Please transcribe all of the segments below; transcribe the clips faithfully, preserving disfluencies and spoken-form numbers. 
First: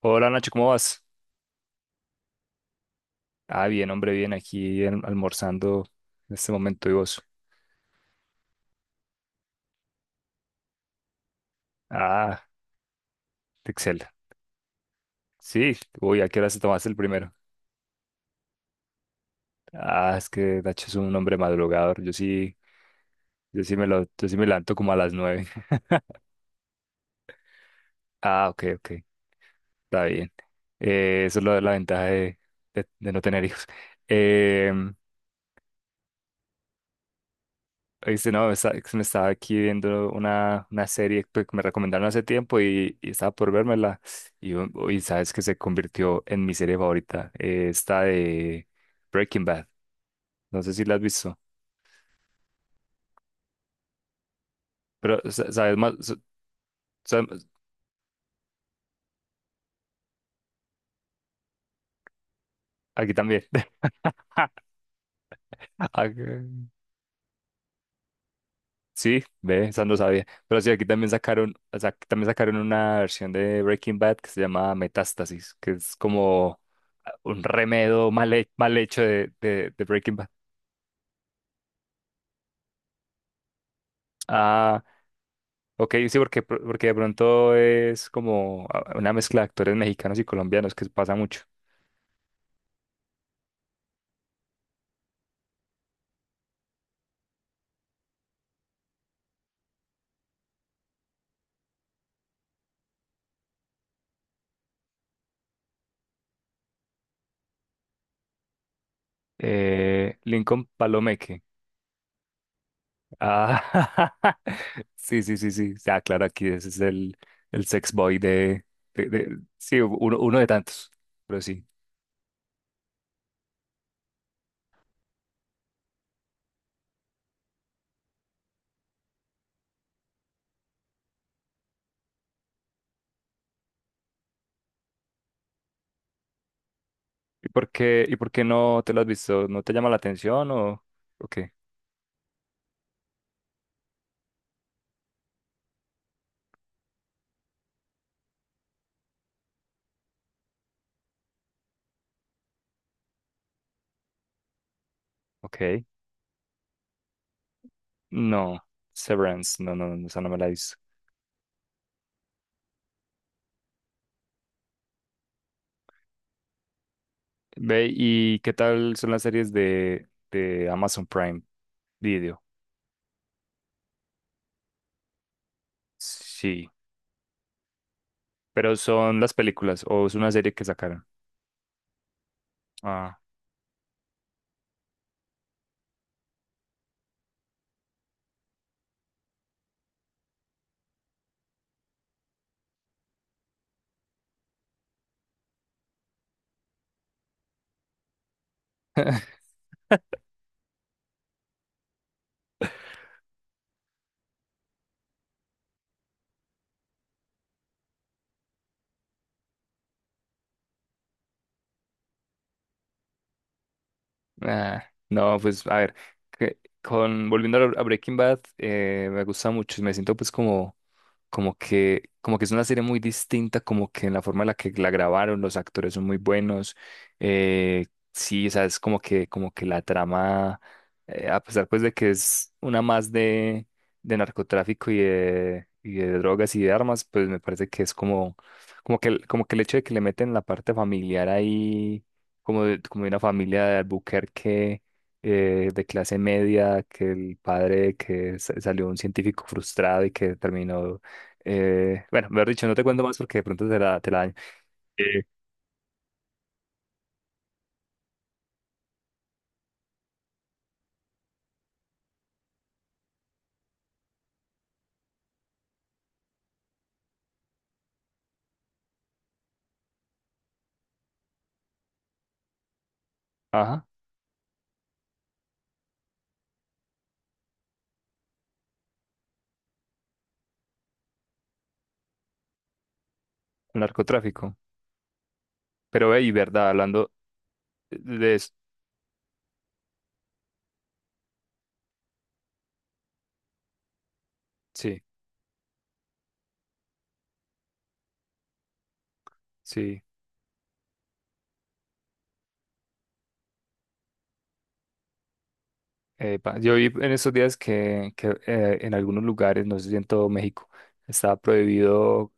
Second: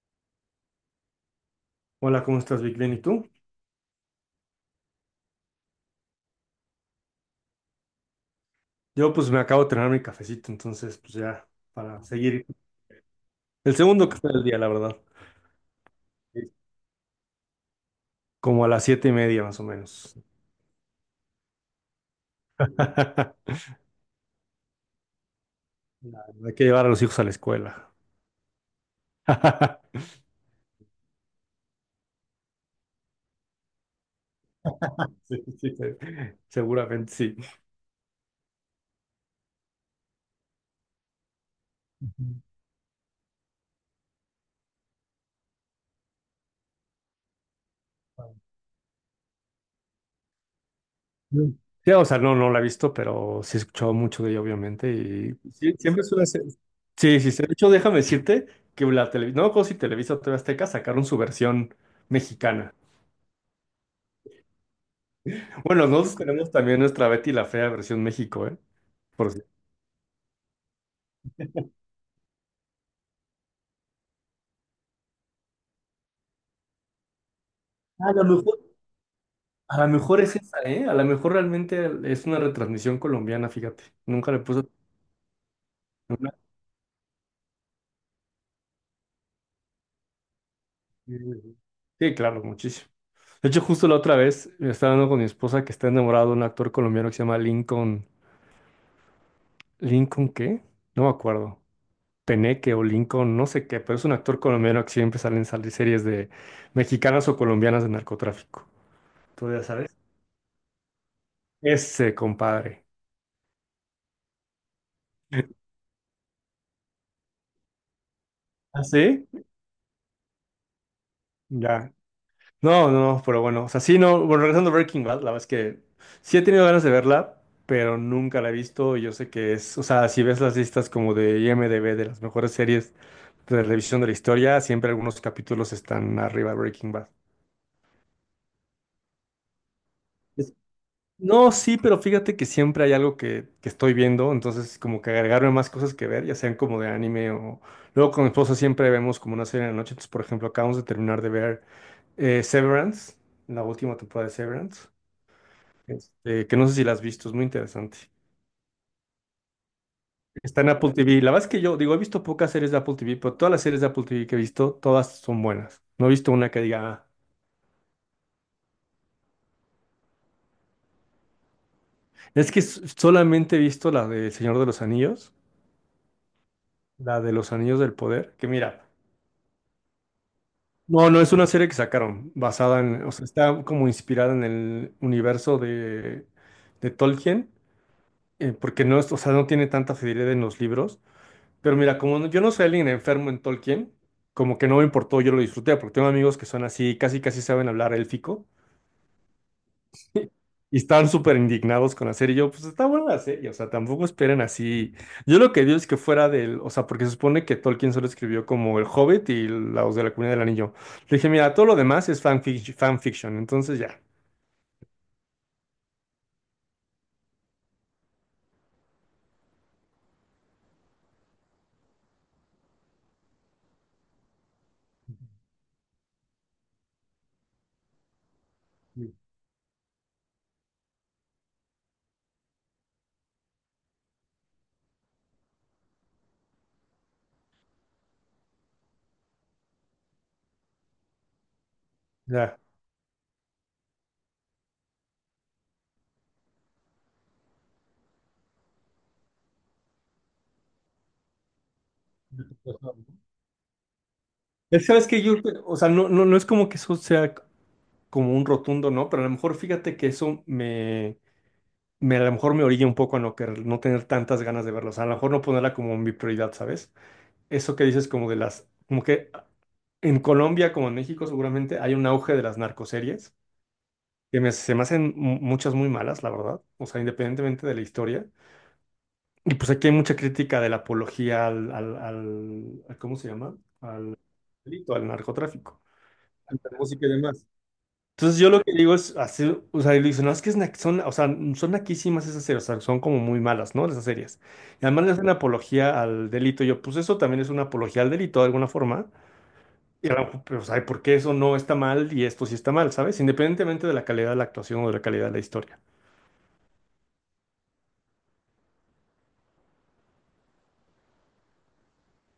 Hola Nacho, ¿cómo vas? Hola, ¿cómo estás, Vic? Bien, ¿y tú? Ah, bien, hombre, bien, aquí en- almorzando en este momento y vos. Yo pues me acabo de terminar mi cafecito, entonces pues ya para seguir. Ah, El segundo Excel. café del día, la verdad. Sí, uy, ¿a qué hora Sí. se tomaste el primero? Como a las siete y media más o Ah, menos. es que Nacho es un hombre madrugador. Yo sí, yo sí me lo, yo sí me levanto como a las nueve. No, hay que llevar a los hijos a la escuela. Ah, ok, ok, está bien. Eh, eso es lo de la ventaja de, de- de no tener hijos. Em, Sí, sí, sí. Seguramente sí. Dice, no, está- es que me estaba aquí viendo una, una serie pues, que me recomendaron hace tiempo y, y estaba por vérmela. Y, u- y sabes que se convirtió en mi serie favorita, eh, esta de Breaking Bad. No sé si la has visto, Mm. Sí, o sea, no, no la he visto, pero sí he escuchado mucho de ella, obviamente. pero Y sa- sí, sabes más, siempre sa- suele ser. Sí, sa- sí, sí. De hecho, déjame decirte que la televisión, no me acuerdo si Televisa o T V Azteca sacaron su versión mexicana. aquí también. Bueno, Ah, nosotros tenemos también nuestra Betty la Fea versión México, ¿eh? sí, Por si- ve, esa no sabía. Pero sí, aquí también sacaron, o sea, aquí también sacaron una versión de Breaking Bad que se llama Metástasis, que es como ah, un remedo A lo mal, he- mejor, mal hecho de, de a de lo Breaking mejor Bad. es esa, ¿eh? A lo mejor realmente es una retransmisión colombiana, fíjate. Nunca le puse. Ah, ok, sí, una- porque, pr- porque de pronto es como ah, una mezcla de actores mexicanos y colombianos que pasa mucho. Sí, claro, muchísimo. De hecho, justo la otra vez estaba hablando con mi esposa que está enamorado de un actor colombiano que se llama Lincoln. ¿Lincoln qué? No me acuerdo. Peneque o Lincoln, no sé qué, pero es un actor colombiano que siempre sale en sal- series de mexicanas o colombianas de narcotráfico. Tú ya sabes. Eh, Lincoln Palomeque. Ese, compadre. Ah, sí, sí, sí, sí. Ah, claro, aquí ese es el, el sex boy de, ¿Ah, de- sí? de- sí, uno, uno de tantos, pero sí. Ya. No, no, no, pero bueno, o sea, sí, no, bueno, regresando a Breaking Bad, la verdad es que sí he tenido ganas de verla, pero nunca la he visto y yo sé que es, o sea, si ves las listas como de IMDb de las mejores series de revisión de la historia, siempre algunos capítulos están arriba de Breaking Bad. ¿Y por qué, y por qué no te lo has visto? ¿No te llama la atención Es- o, o qué? No, sí, pero fíjate que siempre hay algo que, que estoy viendo, entonces como que agregarme más cosas que ver, ya sean como de anime o... Luego con mi esposa siempre vemos como una serie en la noche, entonces por ejemplo acabamos de terminar de ver eh, Severance, la última temporada de Severance. Ok. Este, que no sé si la has visto, es muy interesante. No, Severance, no, no, no, esa no me la he Está en visto. Apple T V. La verdad es que yo, digo, he visto pocas series de Apple T V, pero todas las series de Apple T V que he visto, todas son buenas. No he visto una que diga, "Ah". Ve, ¿y qué tal son las series de, de Amazon Prime Video? Es que s- solamente he visto la de El Señor de los Anillos, Sí, la de los Anillos del Poder, que pero mira, son las películas o es una serie que sacaron. no, no, es una serie que sacaron, basada en, o Ah. sea, está como inspirada en el universo de, de, Tolkien, eh, porque no es, o sea, no tiene tanta fidelidad en los libros. Pero mira, como no- yo no soy alguien enfermo en Tolkien, como que no me importó, yo lo disfruté, porque tengo amigos que son así, casi casi saben hablar élfico, y estaban súper indignados con la serie. Y yo, pues está buena la serie, o sea, tampoco esperen así. Yo lo que digo es que fuera del, o sea, porque se supone que Tolkien solo escribió como El Hobbit y los de la Comunidad del Anillo. Le dije, mira, todo lo demás es fanfic- fanfiction, entonces ya, Ah, no, pues a ver, que- con, volviendo a a Breaking Bad, eh, me gusta mucho y me siento pues como, como que, como que es una serie muy distinta, como que en la forma en la que la grabaron, los actores son muy buenos, eh, sí, o sea, es como que, como que la trama, eh, a pesar pues de que es una más de, de narcotráfico y de, y de drogas y de armas, pues me parece que es como, como que, como que el hecho de que le meten la parte familiar ahí ya. como de, como de una familia de Albuquerque eh, de clase media, que el padre que sa- salió un científico frustrado y que terminó, eh, bueno, mejor dicho, no te cuento más porque de pronto te la, te la daño. Es, sabes Eh, que yo, o sea, no, no, no es como que eso sea como un rotundo, ¿no? Pero a lo mejor fíjate que eso me me, a lo mejor me orilla un poco a no, querer- no tener tantas ganas de verlos, a lo mejor no ponerla como mi prioridad, ¿sabes? Eso que dices como de las, como que en Colombia como en México seguramente hay un auge de las narcoseries, ajá, que me- se me hacen mu- muchas muy malas, la verdad, o sea, independientemente de la historia. Y pues aquí hay mucha crítica de la apología al, al, al- ¿cómo se llama? el Al narcotráfico. delito, al narcotráfico, Pero, ve, y al verdad, música y hablando demás. de Entonces yo eso, lo que digo es hacer, o sea, y le dicen, no, es que es na- son, o sea, son naquísimas esas series, o sea, son como muy malas, ¿no? Esas series. Y sí, además le hacen apología al delito. Y yo, pues eso también es una apología al delito de alguna forma. sí. Y a lo mejor, pero, o sea, ¿por qué eso no está mal y esto sí está mal? ¿Sabes? Independientemente de la calidad de la actuación o de la calidad de la historia. Epa, yo vi en estos días que, que eh, en algunos lugares, no sé si en todo México, está prohibido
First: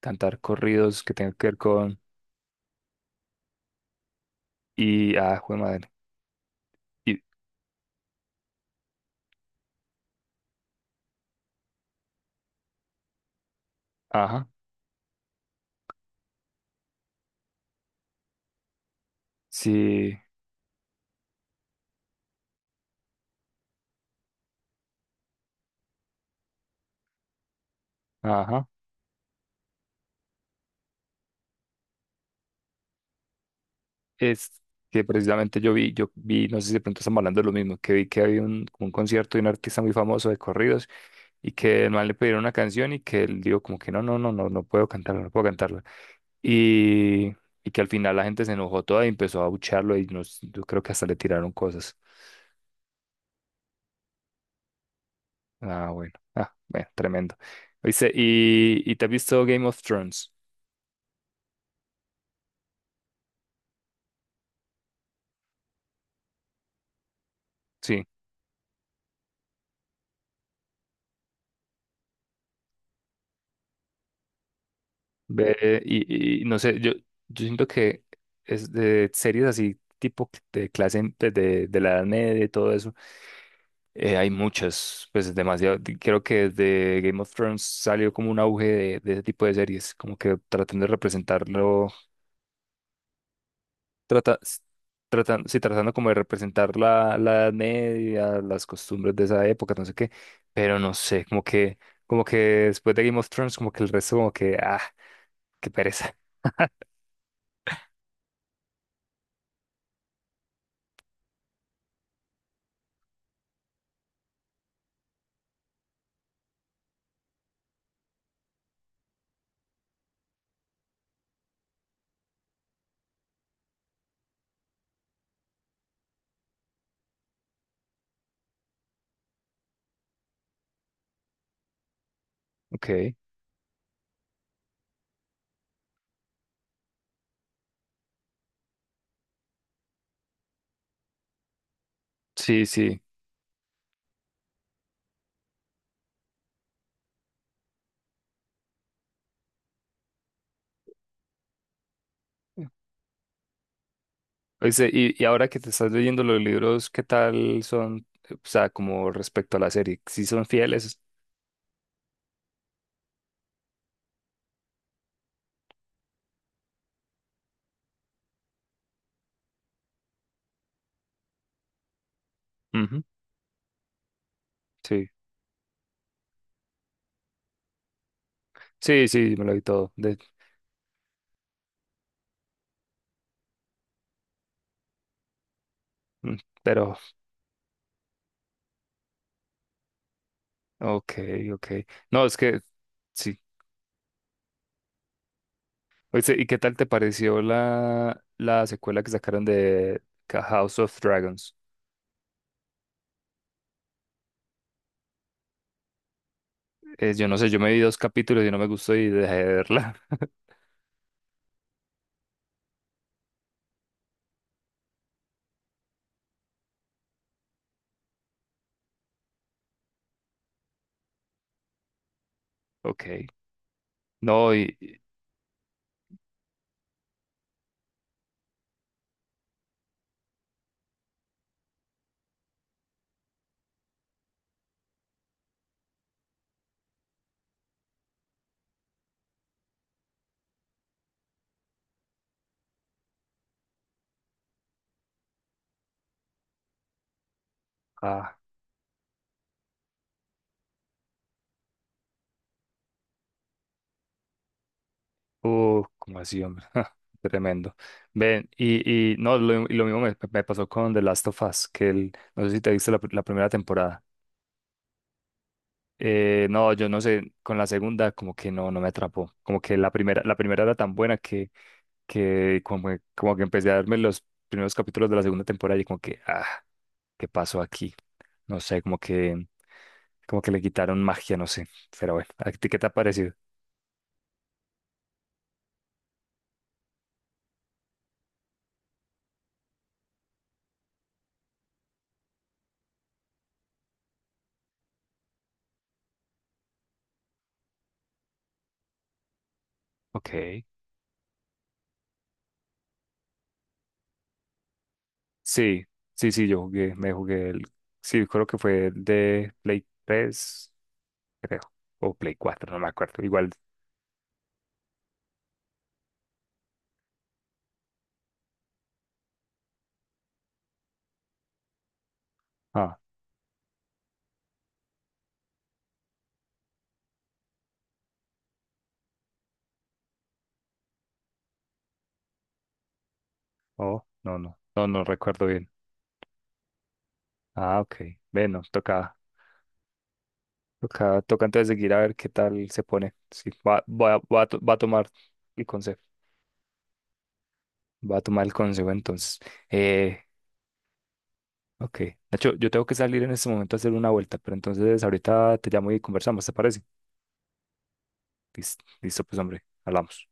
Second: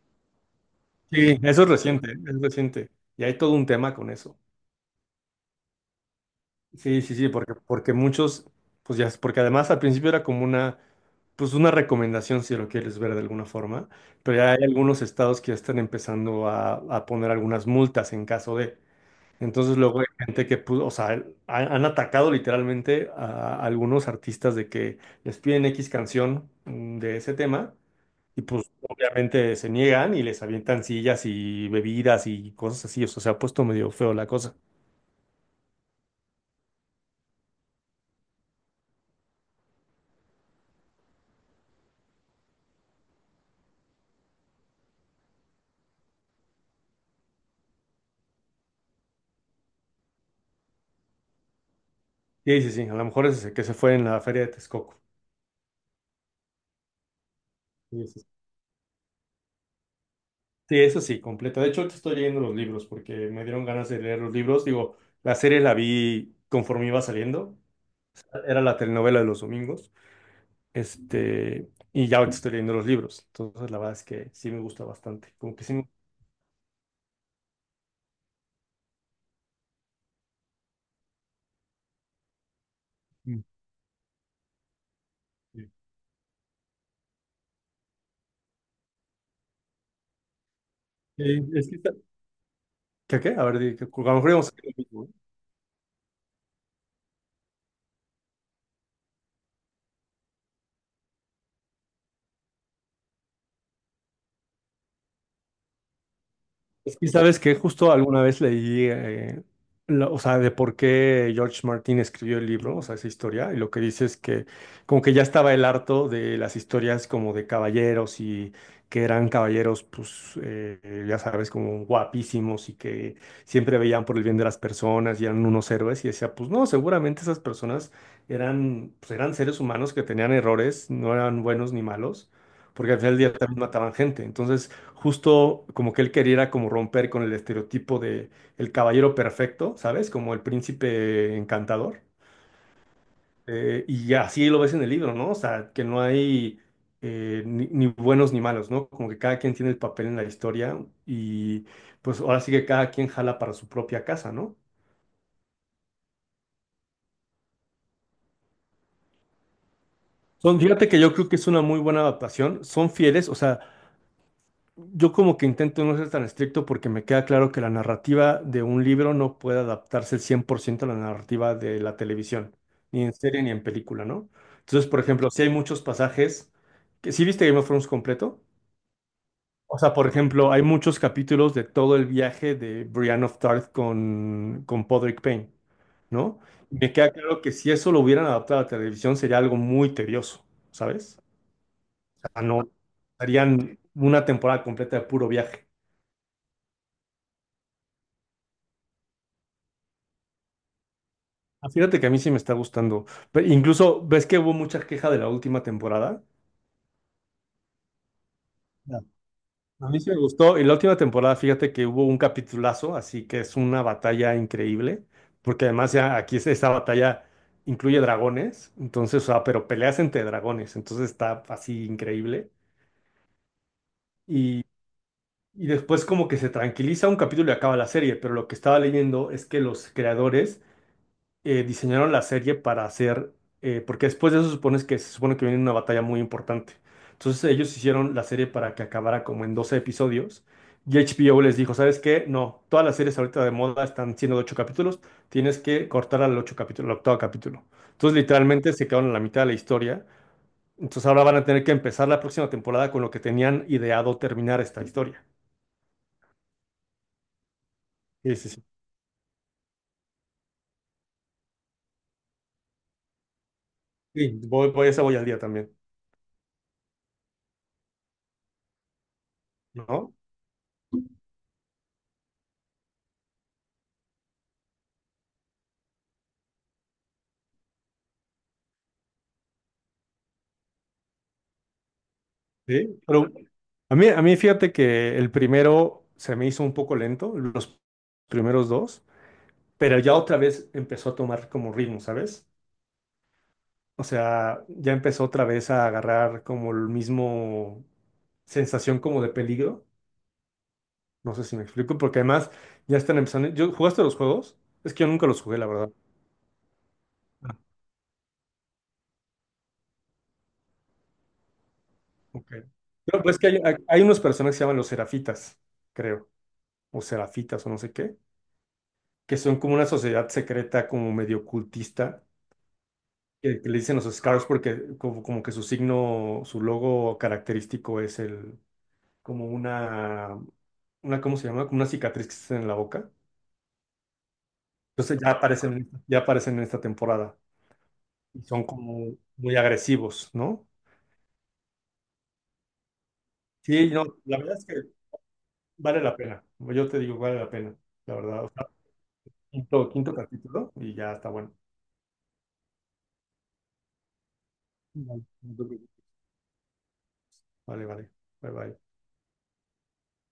cantar corridos que tengan Sí. que ver Eso es con... reciente, es reciente. Y hay todo un tema con eso. Y, ah, jue madre. Sí, sí, Y, sí, porque, porque muchos, pues ya, porque además al principio era como una, pues una recomendación si lo quieres ver de alguna forma, pero ajá. ya hay algunos estados que ya están empezando a, a poner algunas multas en caso de. Entonces luego hay Sí, gente que, pu- o sea, han, han atacado literalmente a, algunos artistas de que les piden equis canción mm, de ese tema y ajá. pues obviamente se niegan y les avientan sillas y bebidas y cosas así, o sea, se ha puesto medio feo la Es cosa. que precisamente yo vi, yo vi, no sé si de pronto estamos hablando de lo mismo, que vi que había un, como un concierto de un artista muy famoso de corridos y que no le pidieron una canción y que él dijo como que no, no, no, no, no puedo cantarla, no puedo cantarla. Y, y que al final la gente se enojó toda y empezó a abuchearlo y nos, yo creo que hasta le tiraron cosas. Sí, sí, sí, a lo mejor es el que se fue en la feria de Texcoco. Ah, bueno. Ah, bueno, tremendo. Sí, Dice eso sí, ¿y, y te has visto Game of Thrones? Sí, eso sí, completo. De hecho, ahorita estoy leyendo los libros porque me dieron ganas de leer los libros. Digo, la serie la vi conforme iba saliendo. Sí. Era la telenovela de los domingos. Este, y ya ahorita estoy leyendo los libros. Entonces, la verdad es que sí me gusta bastante. Como que sí Ve, me... y, y no sé, yo, yo siento que es de series así, tipo de clase de, de, de la Edad Media y todo eso, Mm. eh, hay muchas, pues Sí, demasiado. di- Creo que desde Game of Thrones salió como un auge de, de ese tipo de series, como que tratan de Eh, es que representarlo, está- ¿Qué, qué? A ver, di- que- a lo mejor trata, íbamos a s- hacer lo mismo, ¿eh? tratan, sí, tratando como de representar la, la Edad Media, las costumbres de esa época, no sé qué, pero no sé, como que, como que después de Game of Thrones, como que el resto, como que, ah, qué pereza. Es que, ¿sabes que justo alguna vez leí, eh, la- o sea, de por qué George Martin escribió el libro, o sea, esa historia, y lo que dice es que como que ya estaba el harto de las historias como de caballeros y que eran caballeros, pues, eh, ya sabes, como guapísimos y que siempre veían por el bien de las personas y eran unos héroes, y decía, pues no, seguramente esas personas eran, pues, eran seres humanos que tenían errores, no eran buenos ni malos, Ok. porque al final del día también mataban gente, entonces justo como que él quería como romper con el estereotipo de el caballero perfecto, ¿sabes? Como el príncipe encantador. Sí, sí. Eh, y así lo ves en el libro, ¿no? O sea, que no hay eh, ni, ni buenos ni malos, ¿no? Como que cada quien tiene el papel en la historia y pues ahora sí que cada quien jala para su propia casa, ¿no? Oíste, y, y ahora que te estás leyendo los libros, ¿qué tal son? O sea, como respecto a la serie, ¿sí son Son, fíjate que fieles? yo creo que es una muy buena adaptación, son fieles, o sea... Yo como que intento no ser tan estricto porque me queda claro que la narrativa de un libro no puede adaptarse al cien por ciento a la narrativa de la televisión, Ujú, ni en serie ni en película, ¿no? Entonces, por sí, ejemplo, si hay muchos pasajes que sí viste Game of Thrones completo. sí, sí, me lo vi O todo. sea, por de- ejemplo, hay muchos capítulos de todo el viaje de Brienne of Tarth con, con, Podrick Payne, mm, ¿no? Y Me pero, queda claro que si eso lo hubieran adaptado a la televisión sería algo muy tedioso, ok, ¿sabes? ok. No, O es sea, que, no, sí. harían una temporada completa de puro viaje. Oíste, ¿y qué tal te pareció la, la secuela que sacaron de Ca- House of Dragons? Ah, fíjate que a mí sí me está gustando. Pe- incluso, ¿ves que hubo mucha queja de la última temporada? Eh, yo no sé, yo me vi dos capítulos y no me gustó Ya. y dejé de A verla. mí sí me gustó. Y la última temporada, fíjate que hubo un capitulazo, así que es una batalla increíble, porque además ya aquí es- esta batalla incluye dragones, entonces, o sea, pero peleas entre dragones, entonces está así increíble. Ok. No, Y, y... y después como que se tranquiliza un capítulo y acaba la serie, pero lo que estaba leyendo es que los creadores eh, diseñaron la serie para hacer, eh, porque después de eso supones que se supone que viene una batalla muy importante. Entonces ellos hicieron la serie para que acabara como en doce episodios y H B O les dijo, ¿sabes qué? No, todas las series ahorita de moda están siendo de ocho capítulos, tienes que cortar al ocho capítulo, al octavo capítulo. Entonces ah. literalmente se quedaron en la mitad de la historia. Entonces ahora van a tener que empezar la próxima temporada con lo que tenían ideado terminar esta historia. Uh, como así, hombre. Tremendo. Sí, Ven, sí, sí. y, y no, lo, y lo mismo me, me pasó con The Last of Us, que el, no sé si te viste la, pr- la primera temporada. Sí, voy, voy, esa voy al día también, Eh, no, yo no sé, con la segunda como que no, no me atrapó. Como que la ¿no? primera, la primera era tan buena que, que como, que- como que empecé a darme los primeros capítulos de la segunda temporada y como que, ah, ¿qué pasó aquí? No sé, como que, como que le quitaron magia, no sé. Pero bueno, ¿a ti qué te ha Sí, pero parecido? A mí, a mí fíjate que el primero se me hizo un poco lento, los primeros dos, pero ya otra vez empezó a tomar como ritmo, ¿sabes? O sea, ya empezó otra vez a agarrar como el mismo sensación como de peligro. Ok. No sé si me explico, porque además ya están empezando. ¿Yo, jugaste los juegos? Es que yo nunca los jugué, la Sí, verdad. sí, sí, yo jugué, me jugué el, sí, creo que fue el de Play tres, creo, o Play Ok. cuatro, no me acuerdo, Pero pues que igual, hay, hay unos personajes que se llaman los Serafitas, creo, o Serafitas o no sé qué, que son como una sociedad secreta, como medio cultista ah, que, que le dicen los Scars porque como, como que su signo, su logo característico es el, como una, una, ¿cómo se llama? Como una cicatriz que está en la boca. oh, no, no, no, no Entonces ya recuerdo bien. aparecen, ya aparecen en esta temporada Ah, ok, y bueno, son toca, como muy agresivos, ¿no? toca, toca entonces seguir a ver qué tal se pone, sí, va, Sí, no, va, la va, a verdad to- es que va a tomar el consejo, vale la pena. Yo te digo, vale la pena, la va a verdad. tomar O el sea, consejo entonces. quinto, quinto Eh, capítulo y ya está bueno. ok, Nacho, yo tengo que salir en este momento a hacer una vuelta, pero entonces Vale, ahorita no te llamo y conversamos, ¿te parece? vale. Vale. Bye Listo, bye. listo, pues hombre, hablamos.